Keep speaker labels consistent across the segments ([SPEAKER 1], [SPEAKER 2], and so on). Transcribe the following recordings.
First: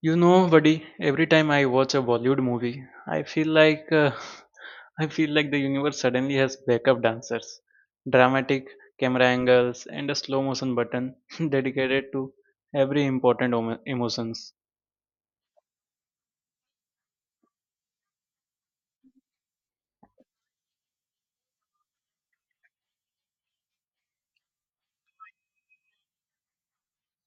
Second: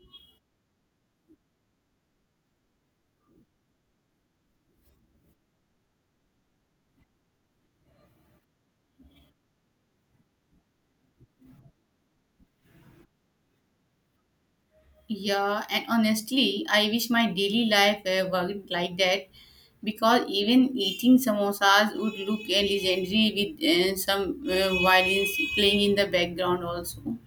[SPEAKER 1] You know, buddy, every time I watch a Bollywood movie, I feel like I feel like the universe suddenly has backup dancers, dramatic camera angles, and a slow motion button dedicated to every important emotions.
[SPEAKER 2] Yeah, and honestly, I wish my daily life worked like that because even eating samosas would look legendary with some violins playing in the background also.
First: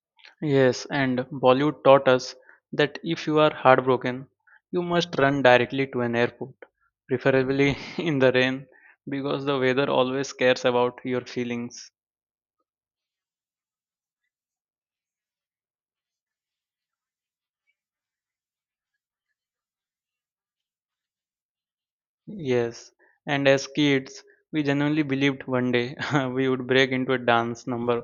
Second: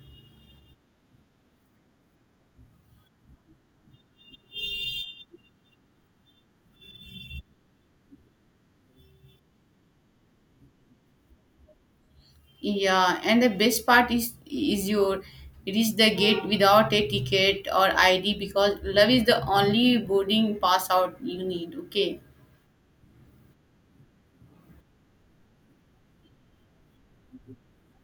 [SPEAKER 1] Yes, and Bollywood taught us that if you are heartbroken, you must run directly to an airport, preferably in the rain, because the weather always cares about your feelings.
[SPEAKER 2] Yeah, and the best part is your reach the gate without a ticket or ID because love is the only boarding pass out you need. Okay.
[SPEAKER 1] Yes, and as kids, we genuinely believed one day we would break into a dance number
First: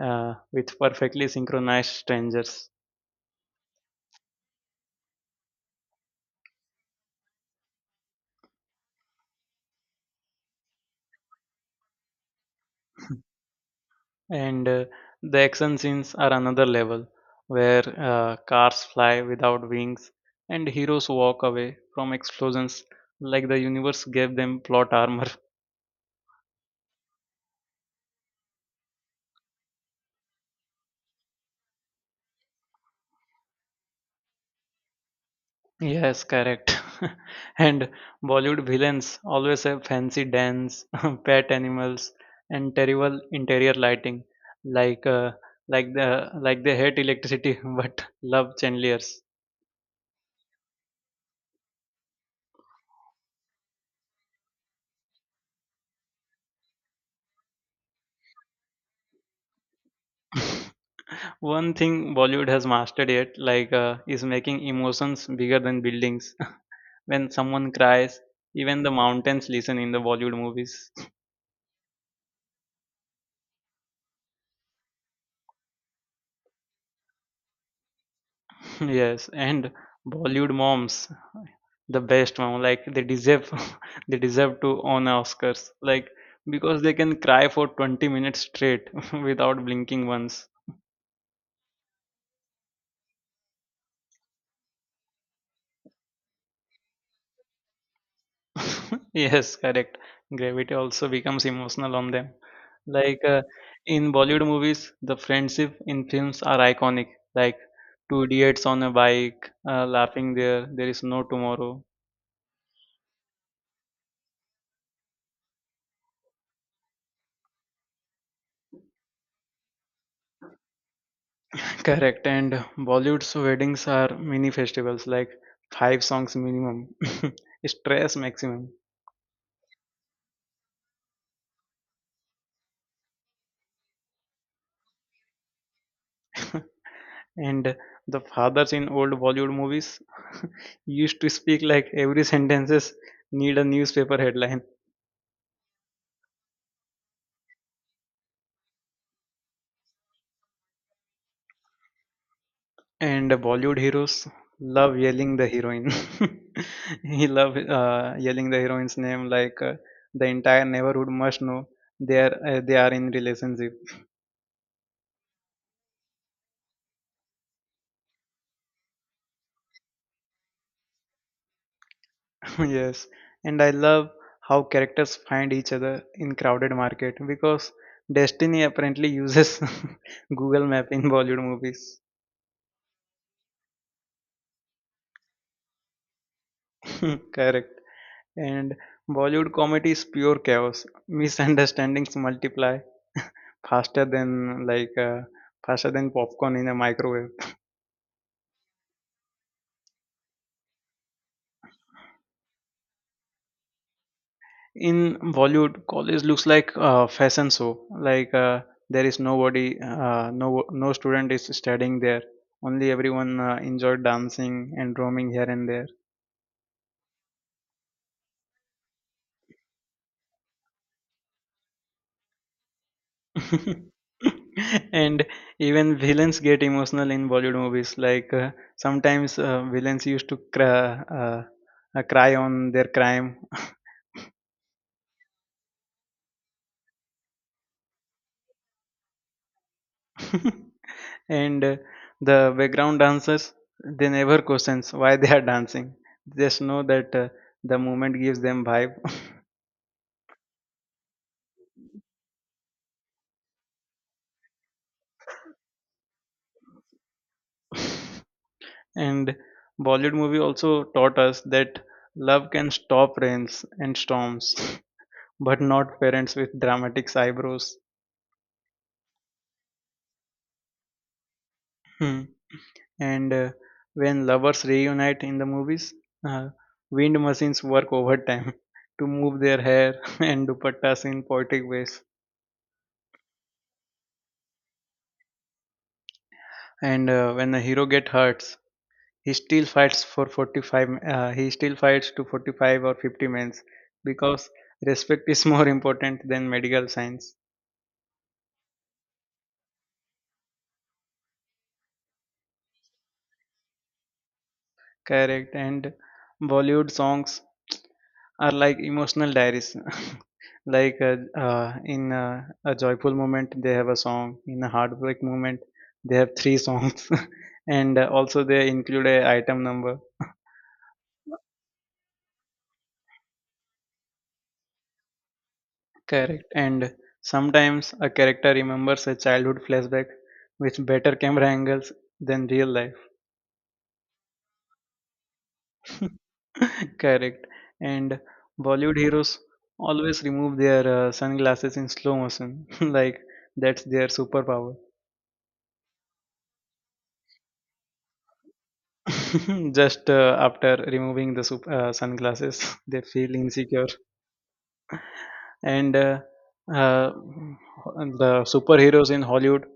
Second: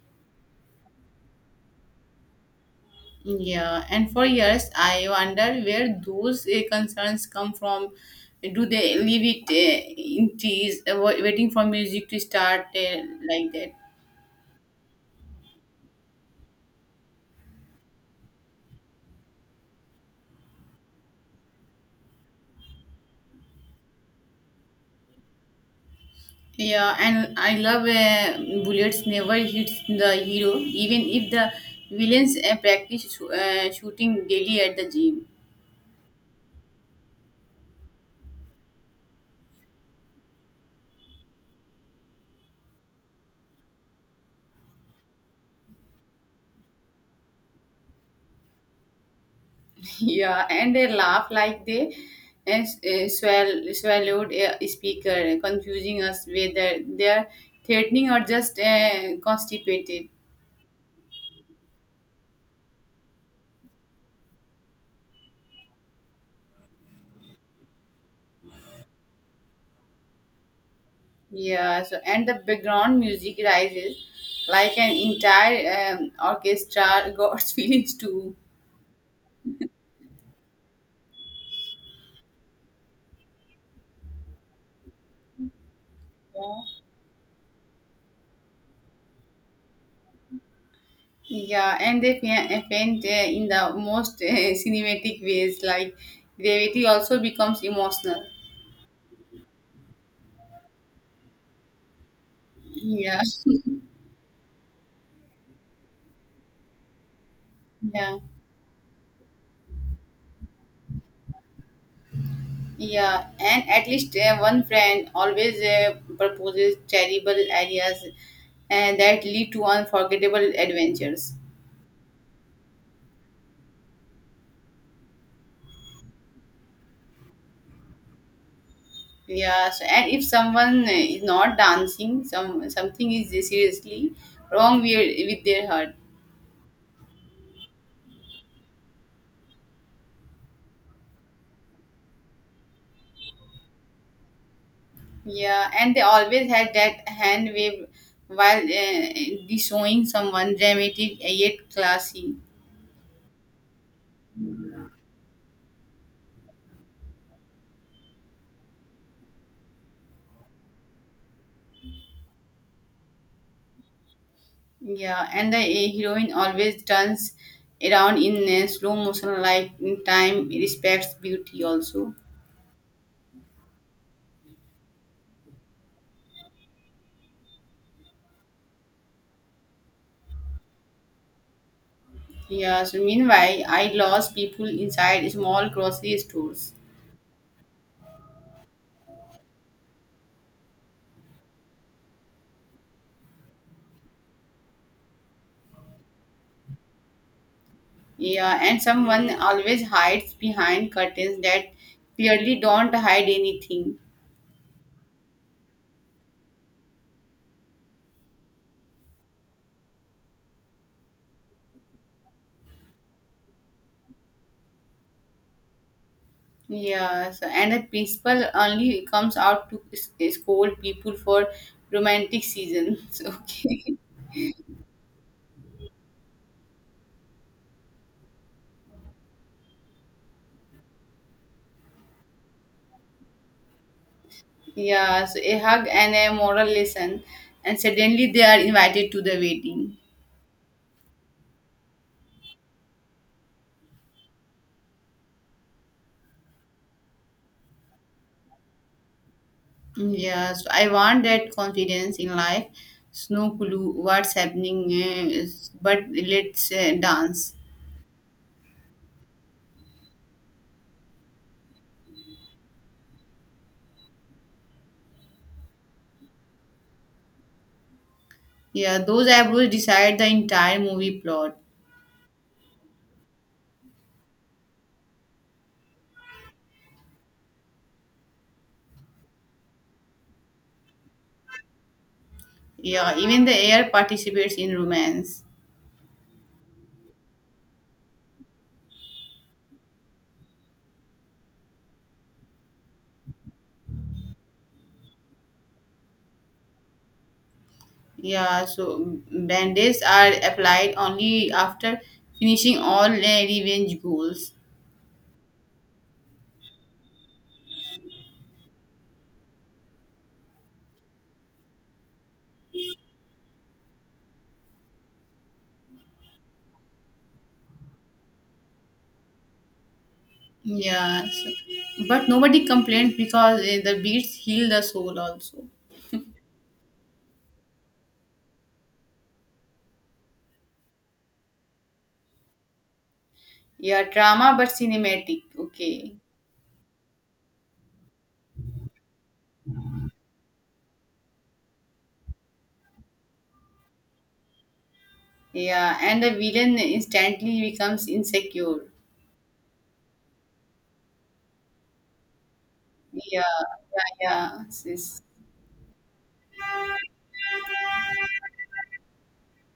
[SPEAKER 1] with perfectly synchronized strangers.
[SPEAKER 2] Yeah, and for years I wonder where those concerns come from. Do they leave it in trees, waiting for music to start like that?
[SPEAKER 1] And the action scenes are another level, where cars fly without wings and heroes walk away from explosions like the universe gave them plot armor.
[SPEAKER 2] Yeah, and I love bullets never hits the hero, even if the villains practice shooting daily at the gym.
[SPEAKER 1] Yes, correct. And Bollywood villains always have fancy dance, pet animals, and terrible interior lighting, like uh, like they hate electricity but love chandeliers.
[SPEAKER 2] Yeah, and they laugh like they swallowed a speaker, confusing us whether they are threatening or just constipated.
[SPEAKER 1] One thing Bollywood has mastered yet, is making emotions bigger than buildings. When someone cries, even the mountains listen in the Bollywood movies.
[SPEAKER 2] Yeah, so and the background music rises like an entire orchestra, God's feelings too.
[SPEAKER 1] Yes, and Bollywood moms, the best mom. They deserve to own Oscars. Like
[SPEAKER 2] Yeah,
[SPEAKER 1] because they can cry for 20 minutes straight without blinking once.
[SPEAKER 2] yeah, and they faint in the most cinematic ways, like gravity also becomes emotional.
[SPEAKER 1] Yes, correct. Gravity also becomes emotional on them. Like
[SPEAKER 2] Yeah,
[SPEAKER 1] uh, in Bollywood movies, the friendship in films are iconic. Like
[SPEAKER 2] yeah.
[SPEAKER 1] two idiots on a bike, laughing there. There is no tomorrow.
[SPEAKER 2] Yeah, and at least one friend always proposes terrible ideas and that lead to unforgettable adventures.
[SPEAKER 1] Correct. And Bollywood's weddings are mini festivals, like five songs minimum, stress maximum.
[SPEAKER 2] Yeah, so and if someone is not dancing, something is seriously wrong with their heart.
[SPEAKER 1] And the fathers in old Bollywood movies used to speak like every sentences need a newspaper headline.
[SPEAKER 2] Yeah, and they always had that hand wave while showing someone dramatic yet classy.
[SPEAKER 1] And Bollywood heroes love yelling the heroine. He love yelling the heroine's name like the entire neighborhood must know they are in relationship.
[SPEAKER 2] Yeah, and the heroine always turns around in slow motion, like in time respects beauty also.
[SPEAKER 1] Yes, and I love how characters find each other in crowded market because Destiny apparently uses Google Map in Bollywood movies.
[SPEAKER 2] Yeah, so meanwhile, I lost people inside small grocery stores.
[SPEAKER 1] Correct. And Bollywood comedy is pure chaos. Misunderstandings multiply faster than like uh, faster than popcorn in a microwave.
[SPEAKER 2] Yeah, and someone always hides behind curtains that clearly don't hide anything.
[SPEAKER 1] In Bollywood, college looks like a fashion show. There is nobody, no student is studying there. Only everyone enjoyed dancing and roaming here and there.
[SPEAKER 2] Yeah, so, and the principal only comes out to scold people for romantic seasons. Okay.
[SPEAKER 1] And even villains get emotional in Bollywood movies. Like sometimes villains used to cry, cry on their crime.
[SPEAKER 2] Yeah, so a hug and a moral lesson, and suddenly they are invited to the wedding.
[SPEAKER 1] And the background dancers they never questions why they are dancing they just know that the movement gives them vibe
[SPEAKER 2] Yeah, so I want that confidence in life. No clue what's happening, but let's dance.
[SPEAKER 1] and bollywood movie also taught us that love can stop rains and storms but not parents with dramatic eyebrows.
[SPEAKER 2] Yeah, those eyebrows decide the entire movie plot.
[SPEAKER 1] Hmm. And when lovers reunite in the movies uh, wind machines work overtime to move their hair and dupattas in poetic ways.
[SPEAKER 2] Yeah, even the air participates in romance.
[SPEAKER 1] And when the hero get hurt he still fights to 45 or 50 mens because respect is more important than medical science.
[SPEAKER 2] Yeah, so bandages are applied only after finishing all revenge goals.
[SPEAKER 1] Correct. And bollywood songs are like emotional diaries like in a joyful moment they have a song in a heartbreak moment they have three songs and also they include a item number.
[SPEAKER 2] Yeah, but nobody complained because the beats heal the soul also.
[SPEAKER 1] Correct. And sometimes a character remembers a childhood flashback with better camera angles than real life.
[SPEAKER 2] Yeah, drama but cinematic. Okay.
[SPEAKER 1] Correct. And Bollywood heroes always remove their sunglasses in slow motion, like that's their superpower.
[SPEAKER 2] Yeah, and the villain instantly becomes insecure.
[SPEAKER 1] Just after removing the sunglasses, they feel
[SPEAKER 2] Yeah,
[SPEAKER 1] insecure.
[SPEAKER 2] yeah, yeah. Sis.
[SPEAKER 1] And uh, the superheroes in Hollywood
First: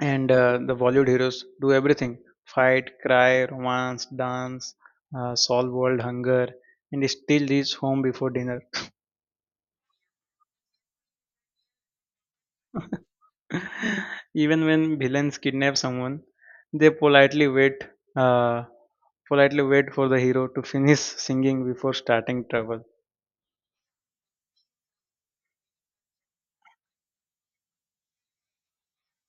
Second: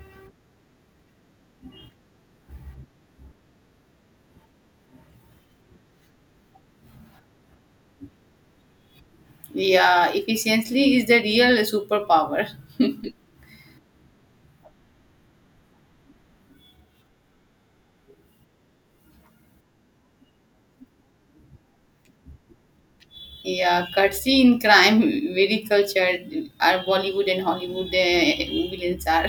[SPEAKER 1] and the Bollywood heroes do everything: fight, cry, romance, dance, solve world hunger, and they still reach home before dinner.
[SPEAKER 2] Yeah, efficiency is the real superpower.
[SPEAKER 1] Even when villains kidnap someone, they uh, politely wait for the hero to finish singing before starting trouble.
[SPEAKER 2] Yeah, courtesy in crime, very cultured. Our Bollywood and Hollywood villains are.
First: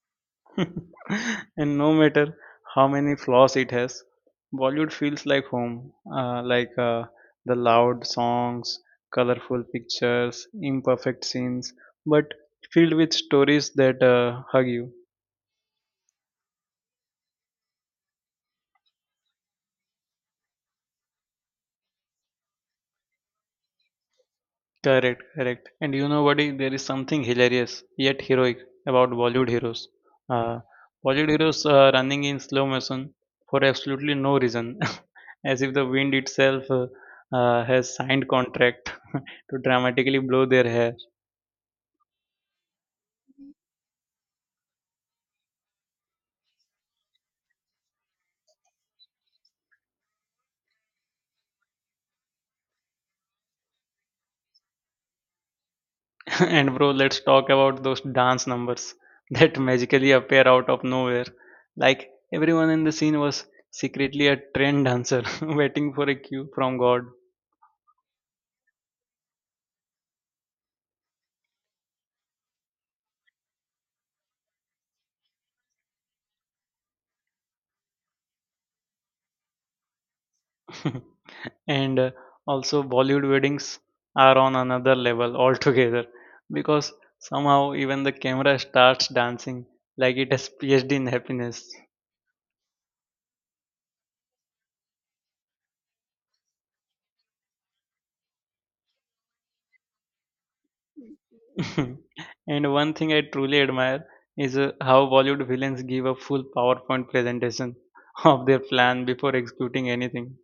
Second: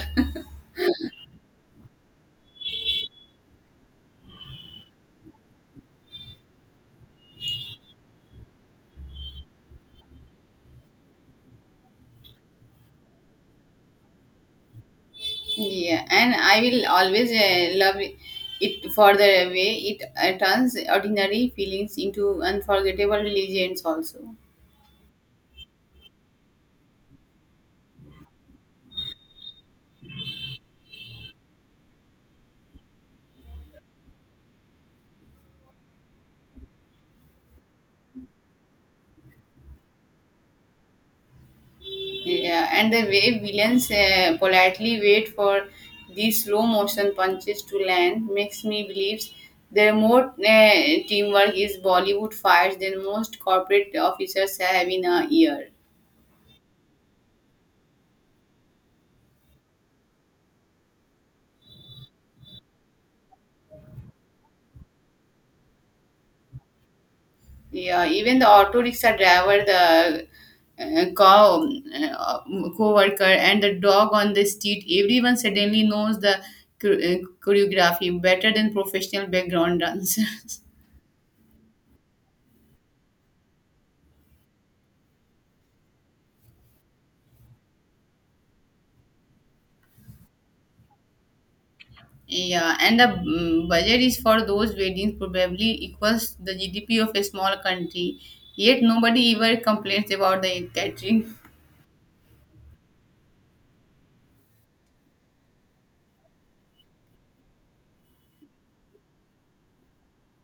[SPEAKER 1] And no matter how many flaws it has, Bollywood feels like home. The loud songs, colorful pictures, imperfect scenes, but filled with stories that hug you.
[SPEAKER 2] Yeah, and I will always love it for the way it turns ordinary feelings into unforgettable legends, also.
[SPEAKER 1] Correct, correct. And you know what? There is something hilarious yet heroic about Bollywood heroes. Uh, Bollywood heroes are running in slow motion for absolutely no reason, as if the wind itself has signed contract to dramatically blow their hair.
[SPEAKER 2] Yeah, and the way villains politely wait for these slow motion punches to land makes me believe there more teamwork is Bollywood fires than most corporate officers have in a year.
[SPEAKER 1] And bro, let's talk about those dance numbers that magically appear out of nowhere. Like everyone in the scene was secretly a trend dancer waiting for a cue from God.
[SPEAKER 2] Yeah, even the auto rickshaw driver, the cow co-worker, and the dog on the street, everyone suddenly knows the chor- uh, choreography better than professional background dancers.
[SPEAKER 1] and also, Bollywood weddings are on another level altogether because somehow even the camera starts dancing like it has PhD in happiness.
[SPEAKER 2] Yeah, and the budget is for those weddings probably equals the GDP of a small country. Yet nobody ever complains about the catering.
[SPEAKER 1] And one thing I truly admire is how Bollywood villains give a full PowerPoint presentation of their plan before executing anything.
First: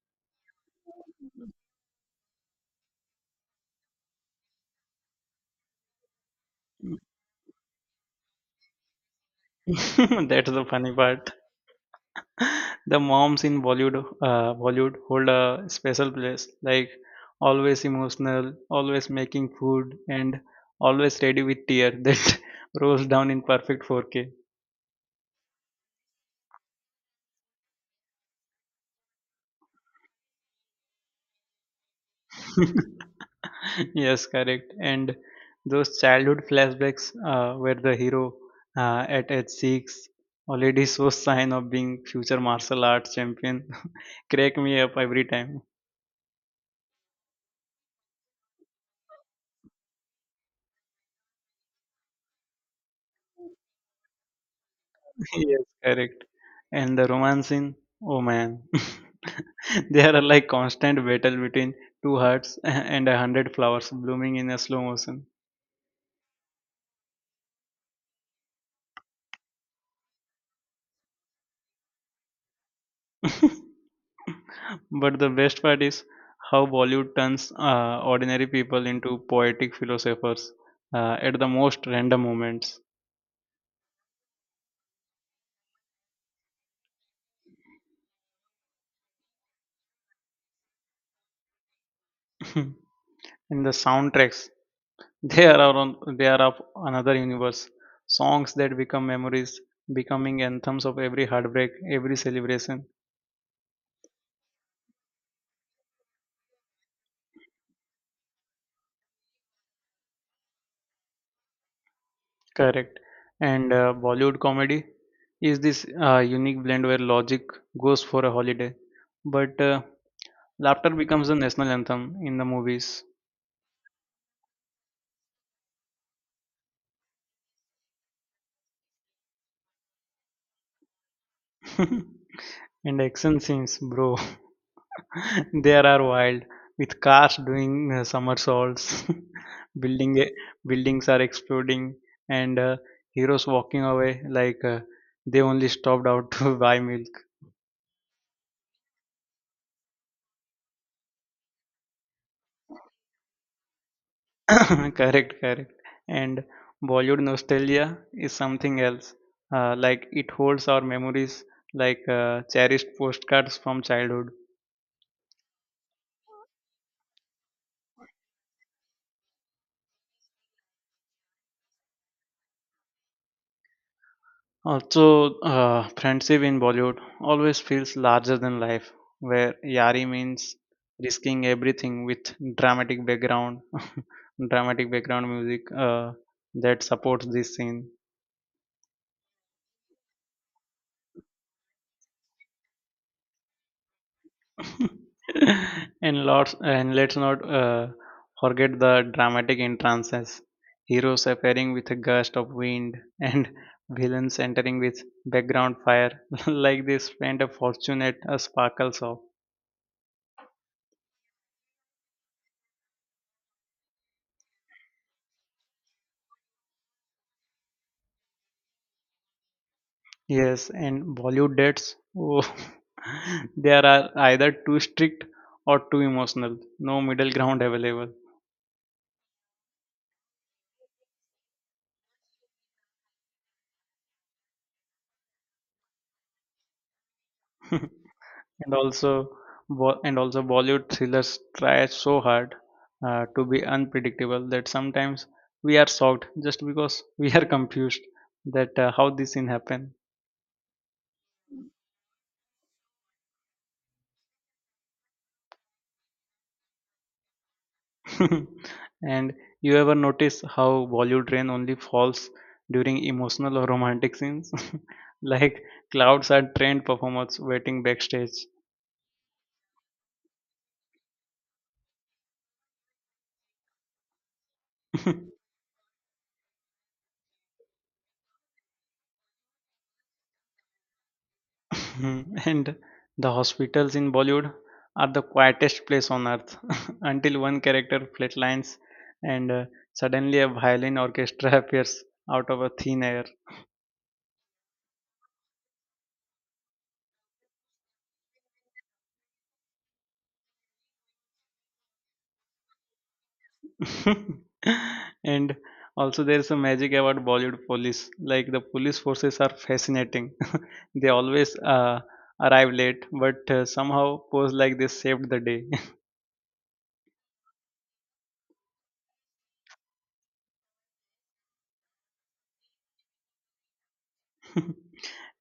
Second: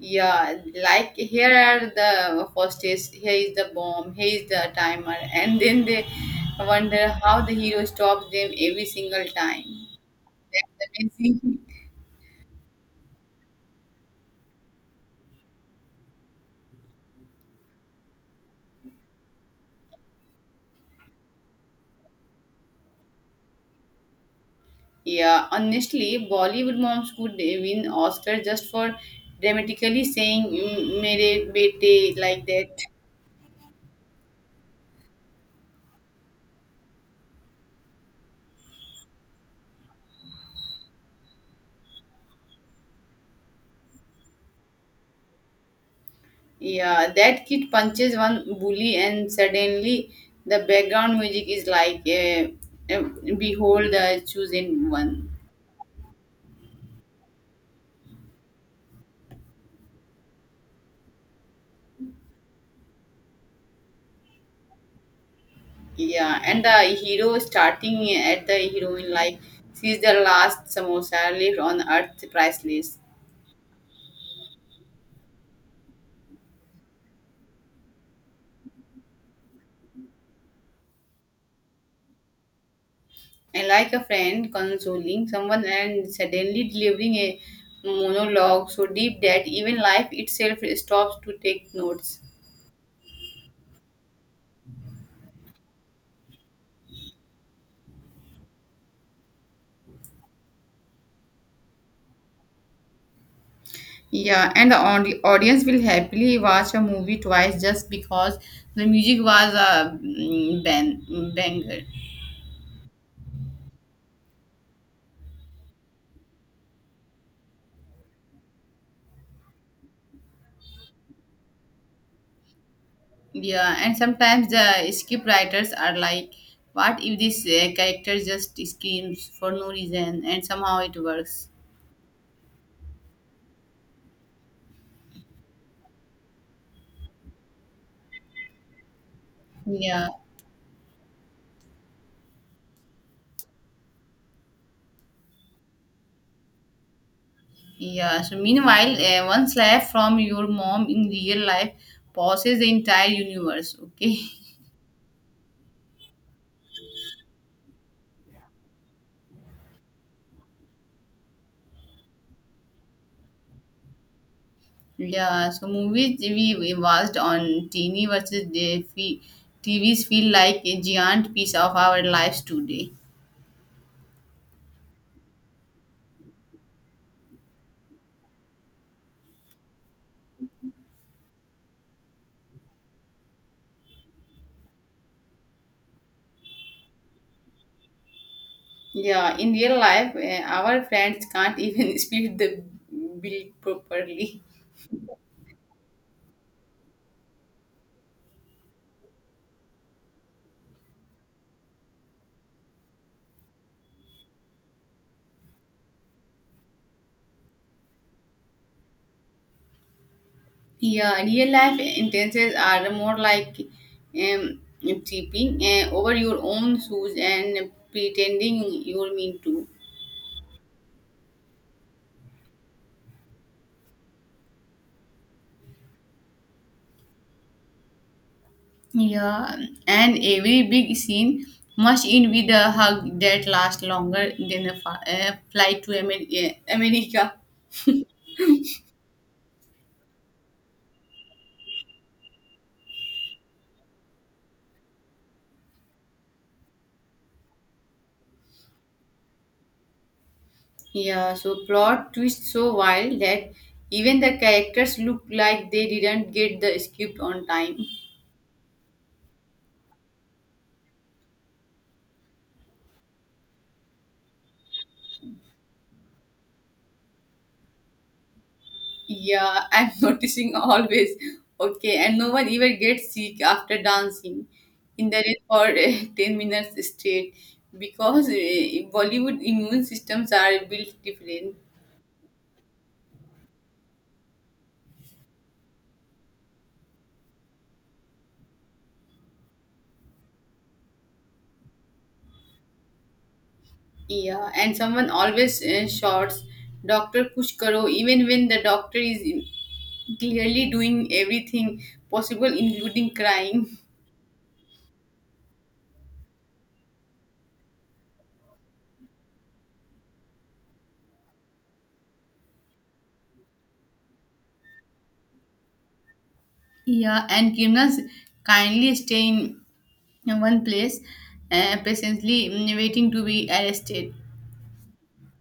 [SPEAKER 2] Yeah, like here are the hostess, here is the bomb, here is the timer, and then they wonder how the hero stops them every single time.
[SPEAKER 1] That's the funny part.
[SPEAKER 2] Amazing.
[SPEAKER 1] The moms in Bollywood, Bollywood hold a special place, like always emotional, always making food, and always ready with tear that rolls down in perfect 4K.
[SPEAKER 2] Yeah, honestly, Bollywood moms could win Oscar just for dramatically saying "Mm, "Mere bete" like that.
[SPEAKER 1] Yes, correct. And those childhood flashbacks where the hero at age six already shows sign of being future martial arts champion crack me up every time.
[SPEAKER 2] Yeah, that kid punches one bully, and suddenly the background music is like, "Behold the chosen one."
[SPEAKER 1] Yes, correct. And the romance scene, oh man, they are like constant battle between two hearts and 100 flowers blooming in a slow motion.
[SPEAKER 2] Yeah, and the hero starting at the heroine like she's the last samosa left on earth priceless.
[SPEAKER 1] But the best part is how Bollywood turns ordinary people into poetic philosophers at the most random moments.
[SPEAKER 2] And like a friend consoling someone and suddenly delivering a monologue so deep that even life itself stops to take notes.
[SPEAKER 1] In the soundtracks, they are our own, they are of another universe. Songs that become memories, becoming anthems of every heartbreak, every celebration.
[SPEAKER 2] Yeah, and the audience will happily watch a movie twice just because the music was a banger.
[SPEAKER 1] Correct. And Bollywood comedy is this unique blend where logic goes for a holiday, but laughter becomes the national anthem in the movies.
[SPEAKER 2] Yeah, and sometimes the script writers are like, what if this character just screams for no reason and somehow it works?
[SPEAKER 1] And action scenes, bro. There are wild with cars doing somersaults,
[SPEAKER 2] Yeah,
[SPEAKER 1] building buildings are exploding, and heroes walking away like they only stopped out to buy milk.
[SPEAKER 2] yeah. So, meanwhile, one slap from your mom in real life pauses the entire universe, okay?
[SPEAKER 1] Correct, correct. And Bollywood nostalgia is something else. Like it holds our memories like cherished postcards from childhood.
[SPEAKER 2] Yeah, so movies we watched on teeny versus the TVs feel like a giant piece of our lives today.
[SPEAKER 1] Also, friendship in Bollywood always feels larger than life, where yari means risking everything with dramatic background, dramatic background music that supports this scene.
[SPEAKER 2] Yeah, in real life, our friends can't even split the bill properly.
[SPEAKER 1] And let's not forget the dramatic entrances. Heroes appearing with a gust of wind and villains entering with background fire, like they spent a fortune at a sparkle shop.
[SPEAKER 2] Yeah, real life intentions are more like tripping over your own shoes and pretending you're mean to.
[SPEAKER 1] Yes, and Bollywood dates, oh, they are either too strict or too emotional. No middle ground available.
[SPEAKER 2] Yeah, and every big scene must end with a hug that lasts longer than a flight to America.
[SPEAKER 1] And also, Bollywood thrillers try so hard to be unpredictable that sometimes we are shocked just because we are confused that how this thing happened.
[SPEAKER 2] Yeah, so plot twist so wild that even the characters look like they didn't get the script on time.
[SPEAKER 1] And you ever notice how Bollywood rain only falls during emotional or romantic scenes? Like clouds are trained performers waiting backstage.
[SPEAKER 2] Yeah, I'm noticing always. Okay, and no one even gets sick after dancing in the rain for 10 minutes straight because Bollywood immune systems are built different.
[SPEAKER 1] And the hospitals in Bollywood are the quietest place on earth until one character flatlines and suddenly a violin orchestra appears out of a thin air.
[SPEAKER 2] Yeah, and someone always shouts, Doctor Kush Karo, even when the doctor is clearly doing everything possible, including crying.
[SPEAKER 1] And also there's a magic about bollywood police like the police forces are fascinating they always arrive late but somehow pose like they saved the day.
[SPEAKER 2] Yeah, and criminals kindly stay in one place, patiently waiting to be arrested.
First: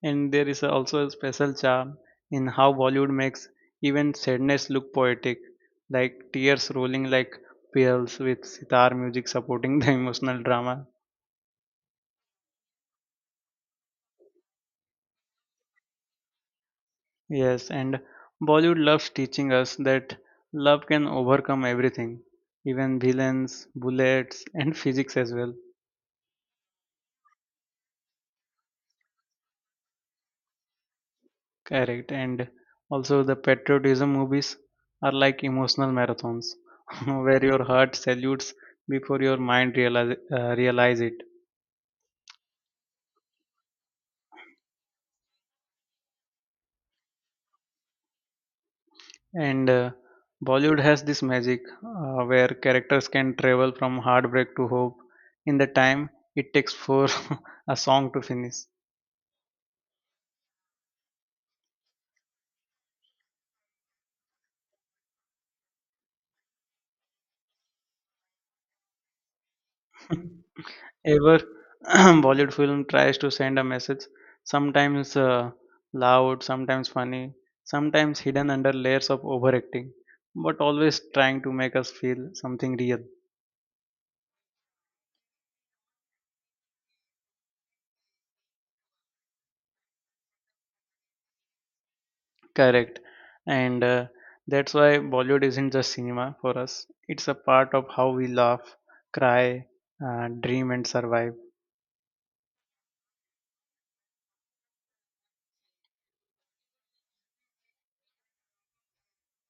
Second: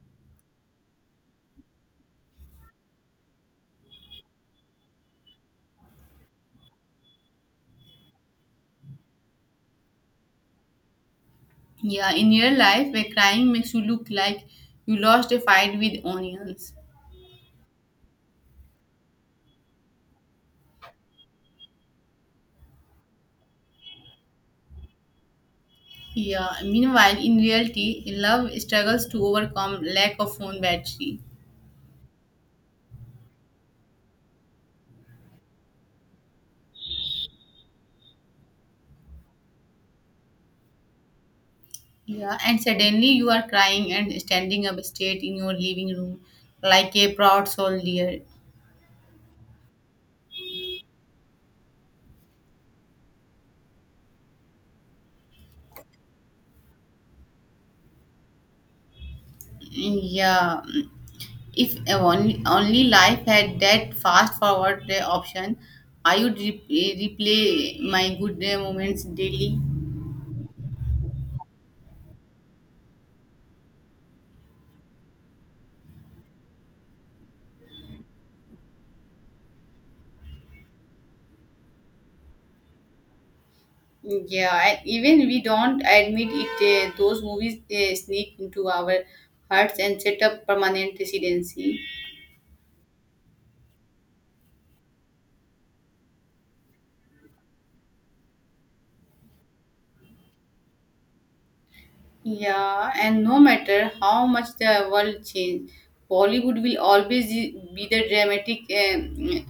[SPEAKER 1] And there is also a special charm in how bollywood makes even sadness look poetic like tears rolling like pearls with sitar music supporting the emotional drama.
[SPEAKER 2] Yeah, in real life, where crime makes you look like you lost a fight with onions.
[SPEAKER 1] Yes, and Bollywood loves teaching us that love can overcome everything, even villains, bullets, and physics as well.
[SPEAKER 2] Yeah, meanwhile, in reality, love struggles to overcome lack of phone battery.
[SPEAKER 1] Correct. And also, the patriotism movies are like emotional marathons where your heart salutes before your mind realize it.
[SPEAKER 2] Yeah, and suddenly you are crying and standing up straight in your living room like a proud soldier.
[SPEAKER 1] And Bollywood has this magic where characters can travel from heartbreak to hope in the time it takes for a song to finish.
[SPEAKER 2] Yeah, If only, life had that fast forward option, I would replay my good moments daily.
[SPEAKER 1] Ever Bollywood film tries to send a message, sometimes loud, sometimes funny, sometimes hidden under layers of overacting, but always trying to make us feel something real.
[SPEAKER 2] Yeah, and even we don't admit it, those movies sneak into our hearts and set up permanent residency.
[SPEAKER 1] Correct. And that's why Bollywood isn't just cinema for us, it's a part of how we laugh, cry, dream, and survive.
[SPEAKER 2] Yeah, and no matter how much the world change, Bollywood will always be the dramatic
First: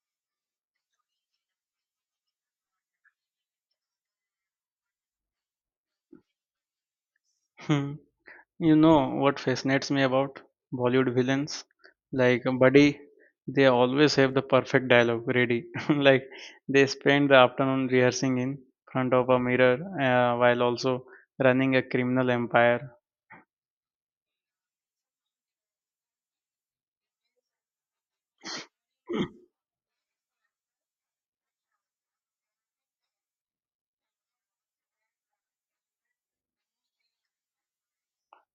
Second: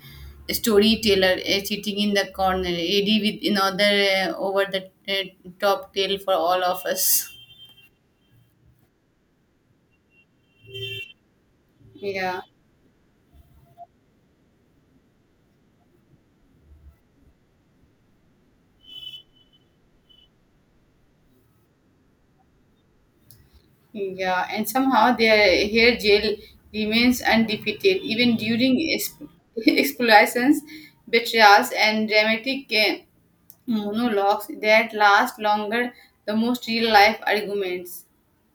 [SPEAKER 2] storyteller, sitting in the corner, ready with another over the top tale for all of us.
[SPEAKER 1] You know what fascinates me about Bollywood villains?
[SPEAKER 2] Yeah,
[SPEAKER 1] Like buddy, they always have the perfect dialogue ready. Like they spend the afternoon rehearsing in front of a mirror while also running a criminal empire.
[SPEAKER 2] yeah, and somehow their hair gel remains undefeated even during explorations, betrayals, and dramatic monologues that last longer the most real life arguments.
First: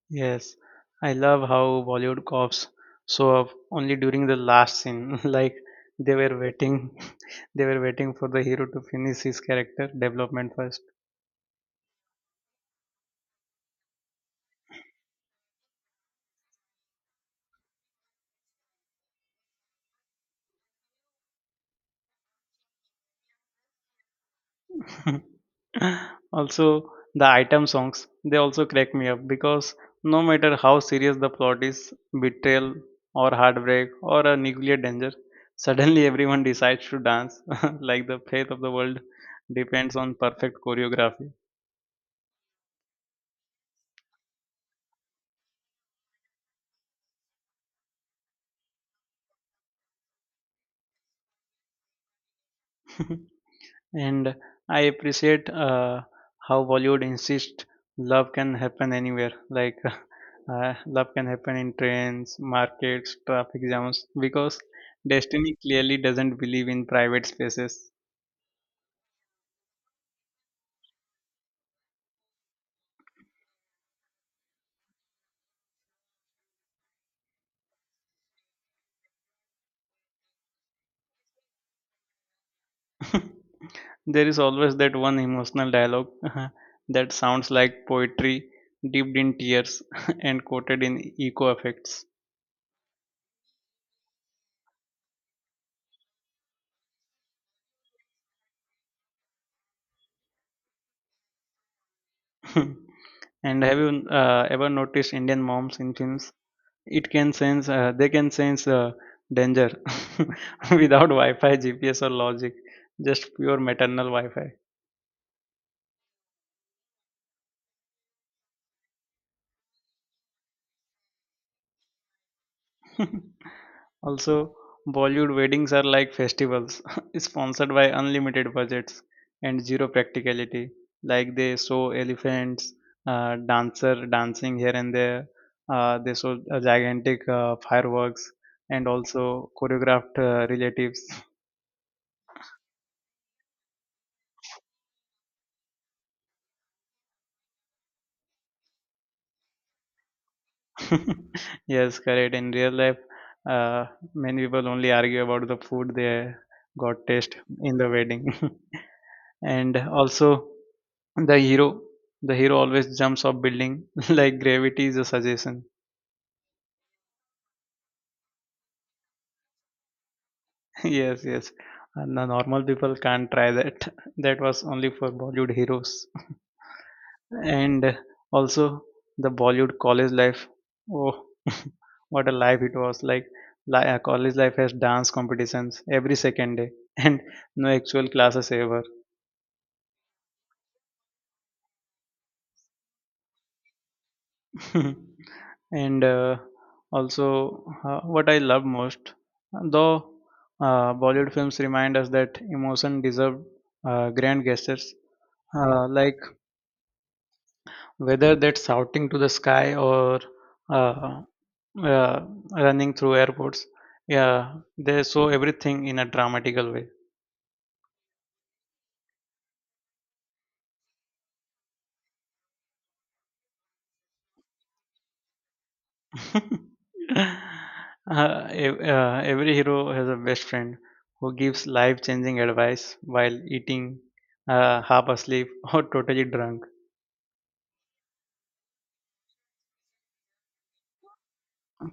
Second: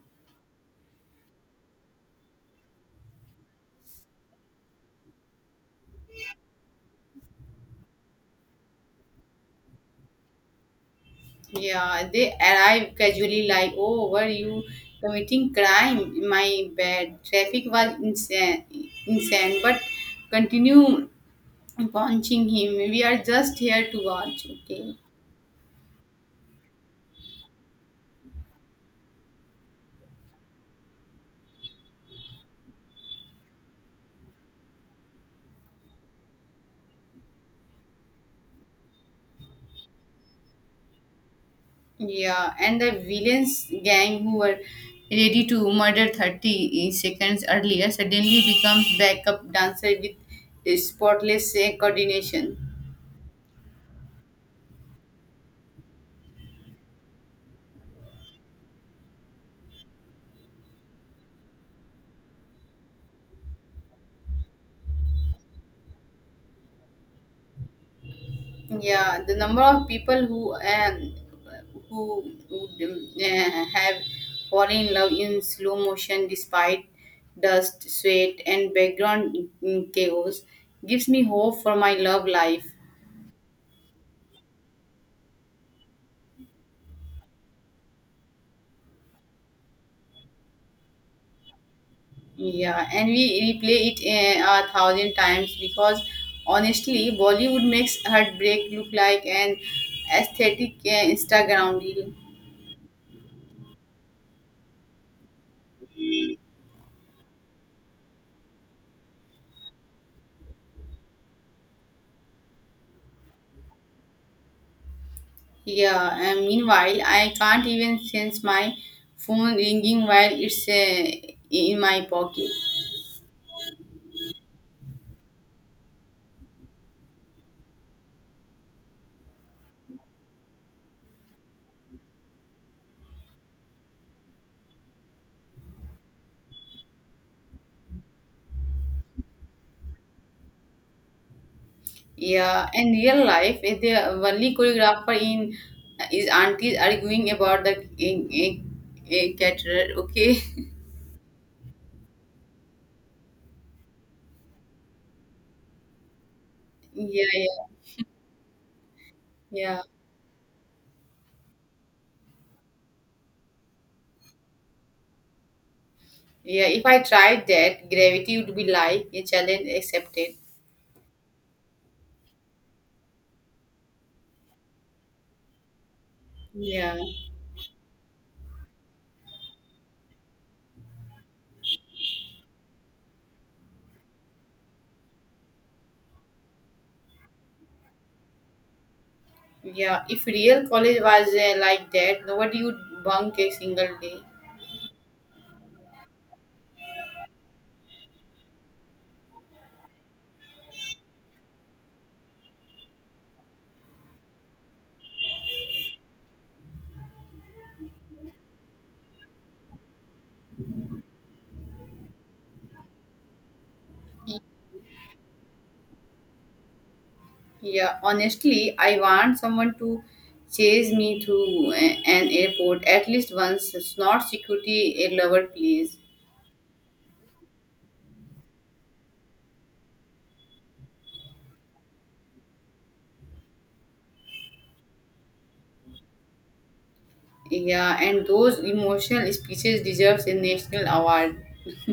[SPEAKER 1] Yes, I love how Bollywood cops show up only during the last scene. Like they were waiting, they were waiting for the hero to finish his character development first.
[SPEAKER 2] Yeah, they arrive casually like, oh, were you committing crime? My bad. Traffic was insane, insane, but continue punching him. We are just here to watch, okay?
[SPEAKER 1] Also the item songs they also crack me up because no matter how serious the plot is betrayal or heartbreak or a nuclear danger suddenly everyone decides to dance like the fate of the world depends on perfect choreography.
[SPEAKER 2] Yeah, and the villains gang who were ready to murder 30 seconds earlier suddenly becomes backup dancer with spotless coordination.
[SPEAKER 1] And I appreciate how Bollywood insists love can happen anywhere. Like love can happen in trains, markets, traffic jams, because destiny clearly doesn't believe in private spaces.
[SPEAKER 2] Yeah, the number of people who would have fallen in love in slow motion despite dust, sweat, and background chaos gives me hope for my love life.
[SPEAKER 1] There is always that one emotional dialogue that sounds like poetry dipped in tears and coated in eco effects.
[SPEAKER 2] Yeah, and we replay it a thousand times because honestly, Bollywood makes heartbreak look like an aesthetic Instagram reel.
[SPEAKER 1] And have you ever noticed Indian moms in films? It can sense they can sense danger without wi-fi gps or logic, just pure maternal wi-fi.
[SPEAKER 2] Yeah, and meanwhile, I can't even sense my phone ringing while it's in my pocket.
[SPEAKER 1] Also, Bollywood weddings are like festivals sponsored by unlimited budgets and zero practicality, like they show elephants, dancer dancing here and there, they show gigantic fireworks, and also choreographed relatives.
[SPEAKER 2] Yeah, in real life, the only choreographer in is aunties arguing about the caterer. Okay.
[SPEAKER 1] Yes, correct. In real life, uh, many people only argue about the food they got taste
[SPEAKER 2] Yeah,
[SPEAKER 1] in the wedding.
[SPEAKER 2] yeah,
[SPEAKER 1] And
[SPEAKER 2] yeah,
[SPEAKER 1] also, the hero, the hero always jumps off building like gravity is a suggestion.
[SPEAKER 2] yeah. If I tried that, gravity would be like a challenge accepted.
[SPEAKER 1] Yes, yes. And the normal people can't try that. That was only for Bollywood heroes.
[SPEAKER 2] Yeah,
[SPEAKER 1] And also the Bollywood college life. Oh, what a life it was! Like college life has dance competitions every second day, and no actual classes ever.
[SPEAKER 2] yeah. If real college was like that, nobody would bunk a single day.
[SPEAKER 1] And also, what I love most, though, Bollywood films remind us that emotion deserve grand gestures, like whether that's shouting to the sky or uh, uh, running through airports. Yeah, they show everything in a dramatical way.
[SPEAKER 2] Yeah, honestly, I want someone to chase me through an airport at least once. It's not security a lover, please.
[SPEAKER 1] uh, every hero has a best friend who gives life-changing advice while eating, half asleep or totally drunk.
[SPEAKER 2] Yeah, and those emotional speeches deserves a national award.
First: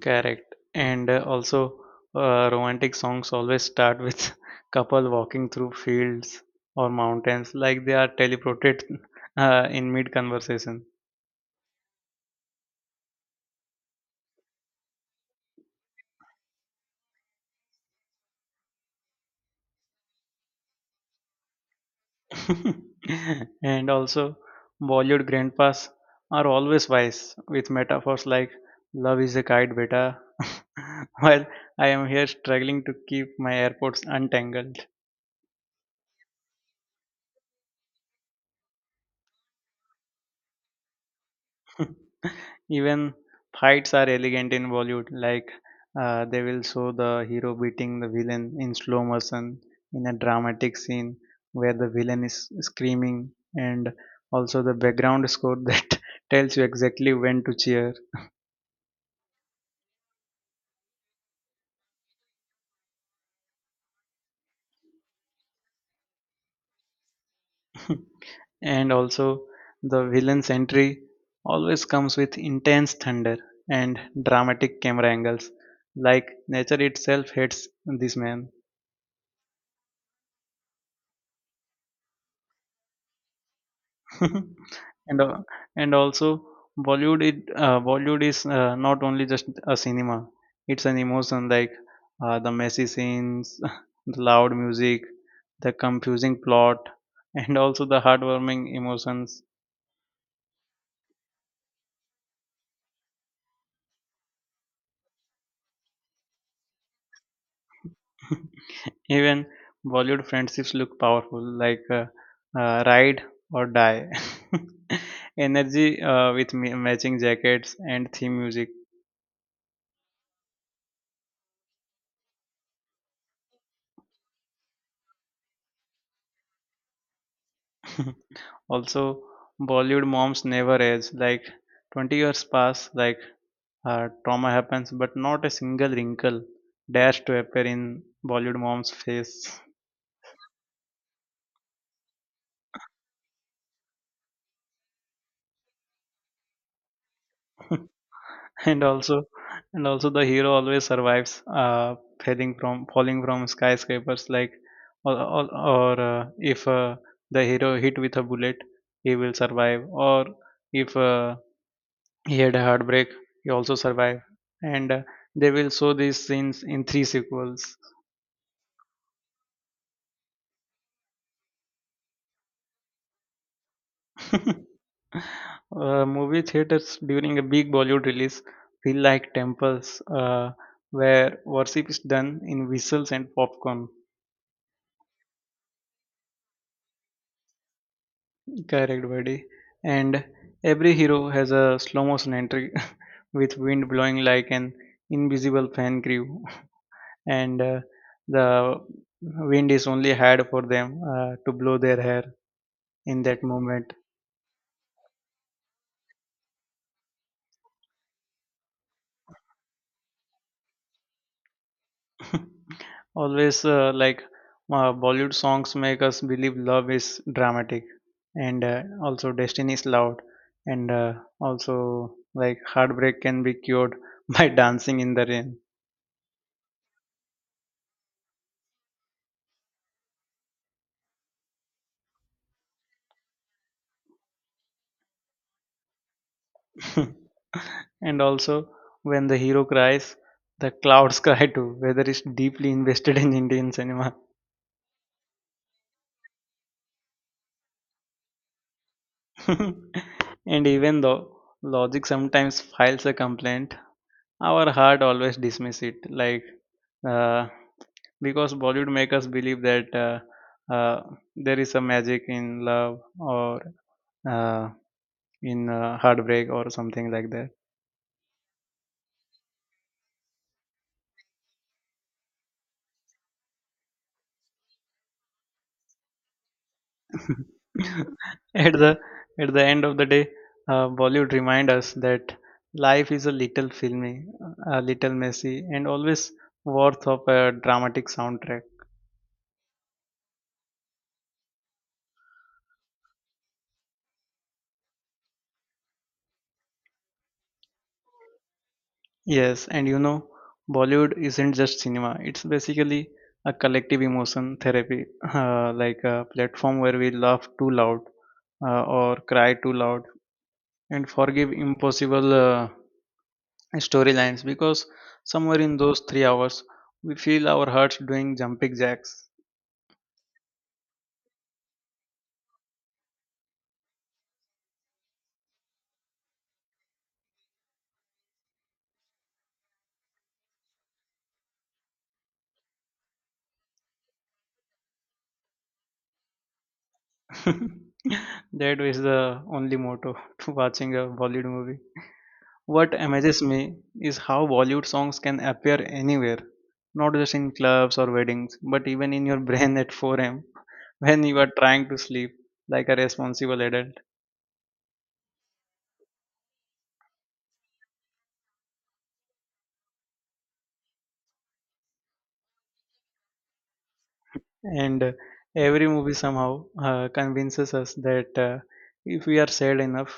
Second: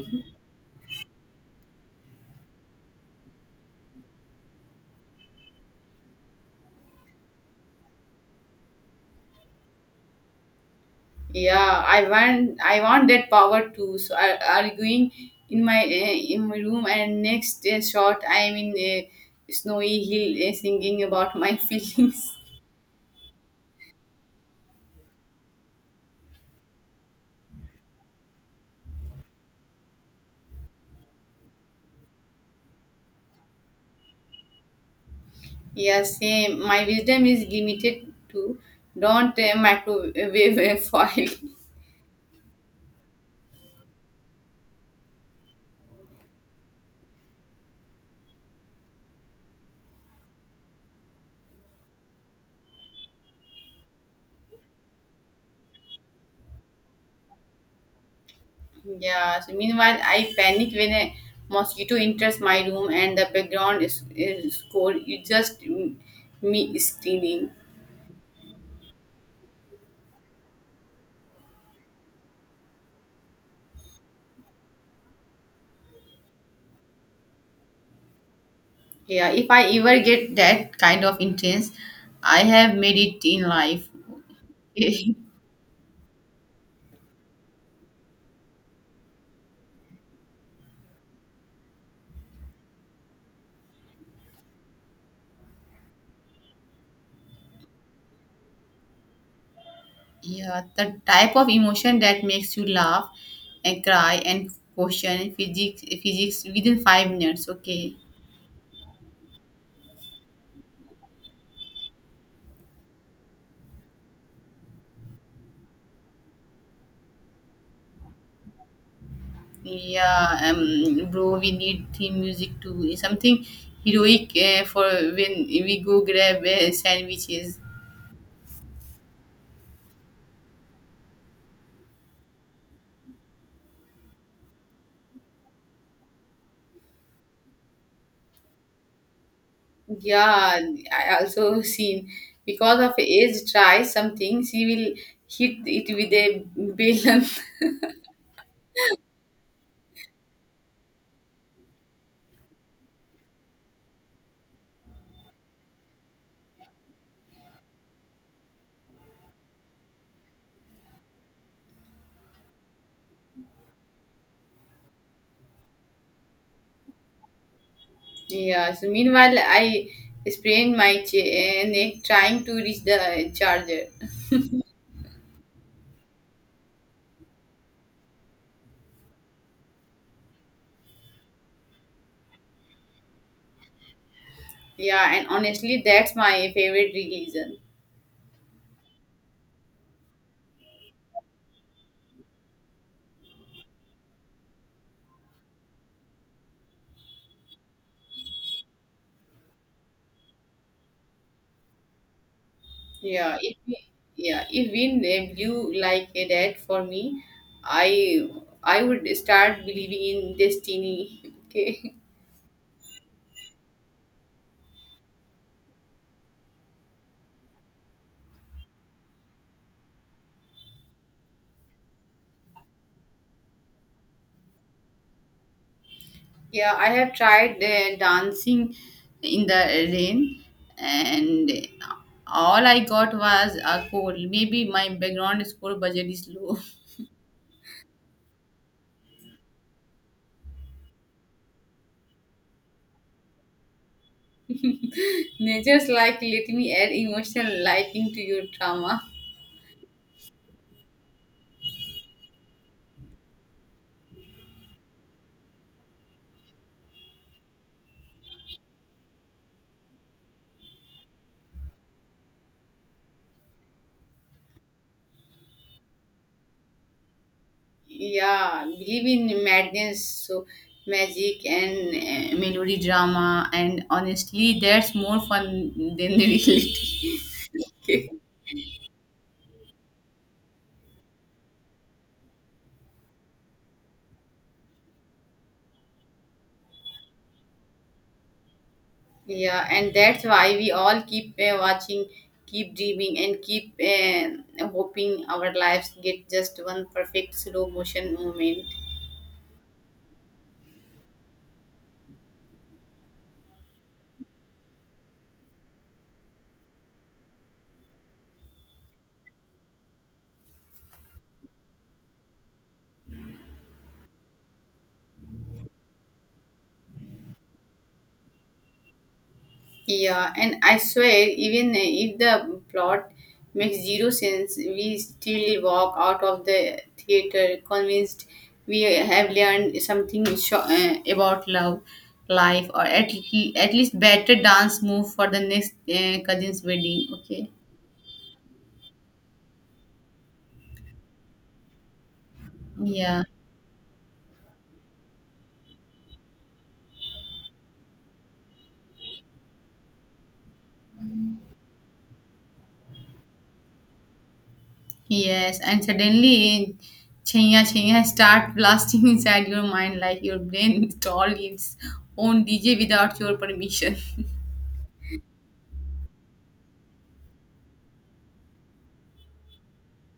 [SPEAKER 1] Correct. And also, romantic songs always start with couple walking through fields or mountains, like they are teleported in mid conversation.
[SPEAKER 2] Yeah, I want that power too. So I arguing in my room, and next shot I am in a snowy hill singing about my feelings.
[SPEAKER 1] And also, Bollywood grandpas are always wise with metaphors like "love is a kite, beta," while I am here struggling to keep my airports untangled.
[SPEAKER 2] Yeah, same. My wisdom is limited to don't microwave a foil.
[SPEAKER 1] Even fights are elegant in Bollywood, like they will show the hero beating the villain in slow motion in a dramatic scene where the villain is screaming, and also the background score that tells you exactly when to cheer.
[SPEAKER 2] Yeah. So meanwhile, I panic when a mosquito enters my room and the background is cold. You just me screaming.
[SPEAKER 1] And also the villain's entry always comes with intense thunder and dramatic camera angles, like nature itself hates this man.
[SPEAKER 2] Yeah. If I ever get that kind of intense, I have made it in life.
[SPEAKER 1] and uh, and also Bollywood is not only just a cinema, it's an emotion, like the messy scenes, the loud music, the confusing plot, and also the heartwarming emotions.
[SPEAKER 2] Yeah. The type of emotion that makes you laugh and cry and question physics within 5 minutes. Okay.
[SPEAKER 1] Even Bollywood friendships look powerful, like ride or die. Energy with matching jackets and theme music.
[SPEAKER 2] Yeah, bro, we need theme music too. Something heroic for when we go grab sandwiches.
[SPEAKER 1] Also, Bollywood moms never age. Like 20 years pass, like trauma happens, but not a single wrinkle dares to appear in Bollywood mom's face.
[SPEAKER 2] Yeah, I also seen because of age tries something, she will hit it with a balloon.
[SPEAKER 1] and also and also the hero always survives falling from skyscrapers, like, or if the hero hit with a bullet, he will survive, or if he had a heartbreak, he also survived, and they will show these scenes in three sequels.
[SPEAKER 2] Yeah, so meanwhile, I sprained my neck trying to reach the charger.
[SPEAKER 1] Movie theaters during a big bollywood release feel like temples where worship is done in whistles and popcorn.
[SPEAKER 2] Yeah, and honestly, that's my favorite religion.
[SPEAKER 1] Correct, buddy. And every hero has a slow motion entry with wind blowing like an invisible fan crew, and the wind is only had for them to blow their hair in
[SPEAKER 2] Yeah,
[SPEAKER 1] that
[SPEAKER 2] if we,
[SPEAKER 1] moment.
[SPEAKER 2] yeah, if we name you like a dad for me, I I would start believing in destiny. Okay.
[SPEAKER 1] Always, like, Bollywood songs make us believe love is dramatic, and also destiny is loud, and also, like, heartbreak can be cured by dancing in the rain.
[SPEAKER 2] Yeah, I have tried dancing in the rain, and all I got was a cold. Maybe my background score budget is low.
[SPEAKER 1] And also, when the hero cries, the clouds cry too. Weather is deeply invested in Indian cinema.
[SPEAKER 2] Nature's like let me add emotional lighting to your drama.
[SPEAKER 1] And even though logic sometimes files a complaint, our heart always dismiss it. Like, uh, because Bollywood make us believe that uh, there is a magic in love or uh, in heartbreak or something like that.
[SPEAKER 2] Yeah, believe in madness so magic and melody drama, and honestly that's more fun than the reality.
[SPEAKER 1] at the at the end of the day, Bollywood remind us that life is a little filmy, a little messy, and always worth of a dramatic soundtrack.
[SPEAKER 2] Yeah, and that's why we all keep watching, keep dreaming, and keep hoping our lives get just one perfect slow motion moment.
[SPEAKER 1] Yes, and you know, Bollywood isn't just cinema. It's basically a collective emotion therapy, like a platform where we laugh too loud or cry too loud and forgive impossible storylines, because somewhere in those 3 hours we feel our hearts doing jumping jacks.
[SPEAKER 2] Yeah, and I swear, even if the plot makes zero sense, we still walk out of the theater convinced we have learned something sho about love, life, or at least better dance move for the next cousin's wedding. Okay.
[SPEAKER 1] That is the only motto to watching a Bollywood movie. What
[SPEAKER 2] Yeah.
[SPEAKER 1] amazes me is how Bollywood songs can appear anywhere, not just in clubs or weddings, but even in your brain at 4 a.m. when you are trying to sleep like a responsible adult.
[SPEAKER 2] Yes, and suddenly Chenya Chenya start blasting inside your mind like your brain installed its own DJ without your permission.
[SPEAKER 1] And every movie somehow convinces us that if we are sad enough,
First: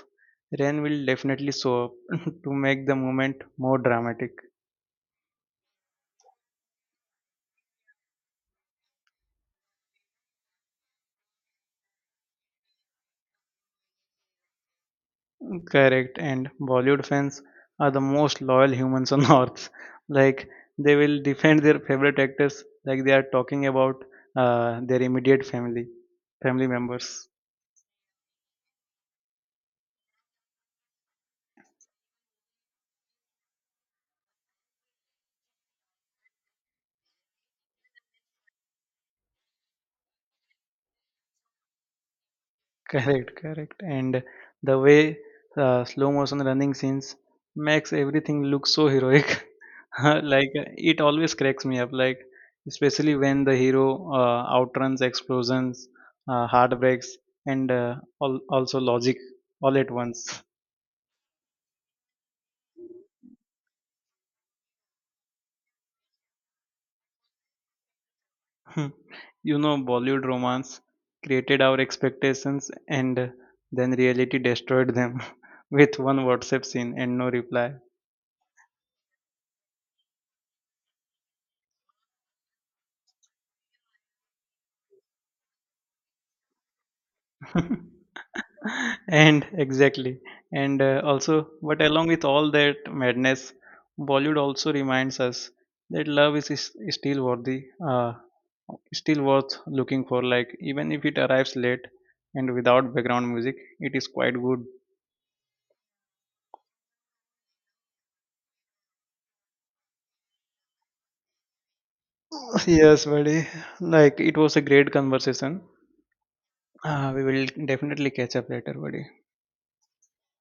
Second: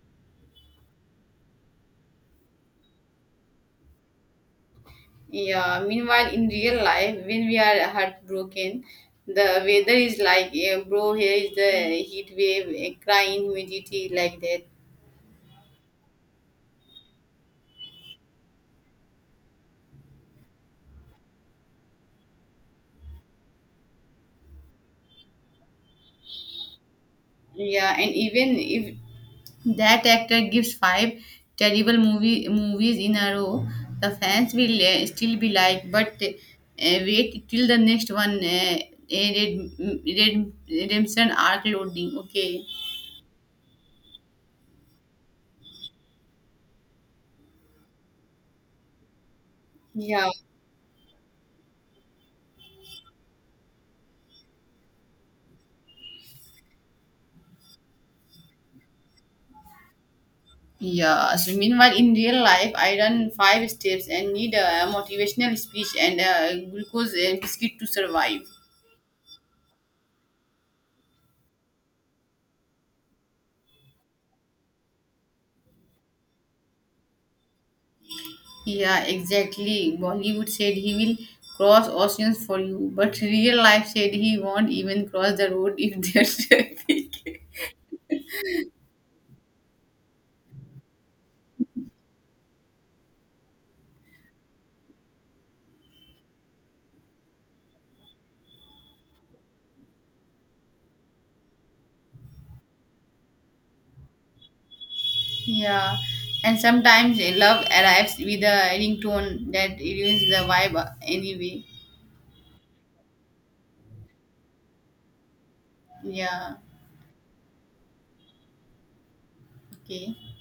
[SPEAKER 1] rain will definitely show up to make the moment more dramatic.
[SPEAKER 2] Yeah, meanwhile, in real life, when we are heartbroken, the weather is like, bro, here is the heat wave, crying humidity, like that.
[SPEAKER 1] Correct. And bollywood fans are the most loyal humans on earth, like they will defend their favorite actors like they are talking about their immediate family family members.
[SPEAKER 2] Yeah, and even if that actor gives five terrible movies in a row, the fans will still be like, but wait till the next one, redemption arc loading, okay?
[SPEAKER 1] Correct, correct. And the way slow motion running scenes makes everything look so heroic.
[SPEAKER 2] Yeah.
[SPEAKER 1] Like it always cracks me up. Like especially when the hero outruns explosions, heartbreaks, and also logic all at once.
[SPEAKER 2] Yeah, so meanwhile, in real life, I run 5 steps and need a motivational speech and a glucose and biscuit to survive.
[SPEAKER 1] You know, Bollywood romance created our expectations, and then reality destroyed them with one WhatsApp scene and no reply.
[SPEAKER 2] Yeah, exactly. Bollywood said he will cross oceans for you, but real life said he won't even cross the road if there's traffic.
[SPEAKER 1] And exactly. And also, but along with all that madness, Bollywood also reminds us that is still worthy, uh, still worth looking for, like even if it arrives late and without background music, it is quite good.
[SPEAKER 2] Yeah, and sometimes a love arrives with a ringtone that ruins the vibe anyway.
[SPEAKER 1] Yes, buddy, like it was a great conversation.
[SPEAKER 2] Yeah,
[SPEAKER 1] We will definitely catch up later, buddy.
[SPEAKER 2] okay.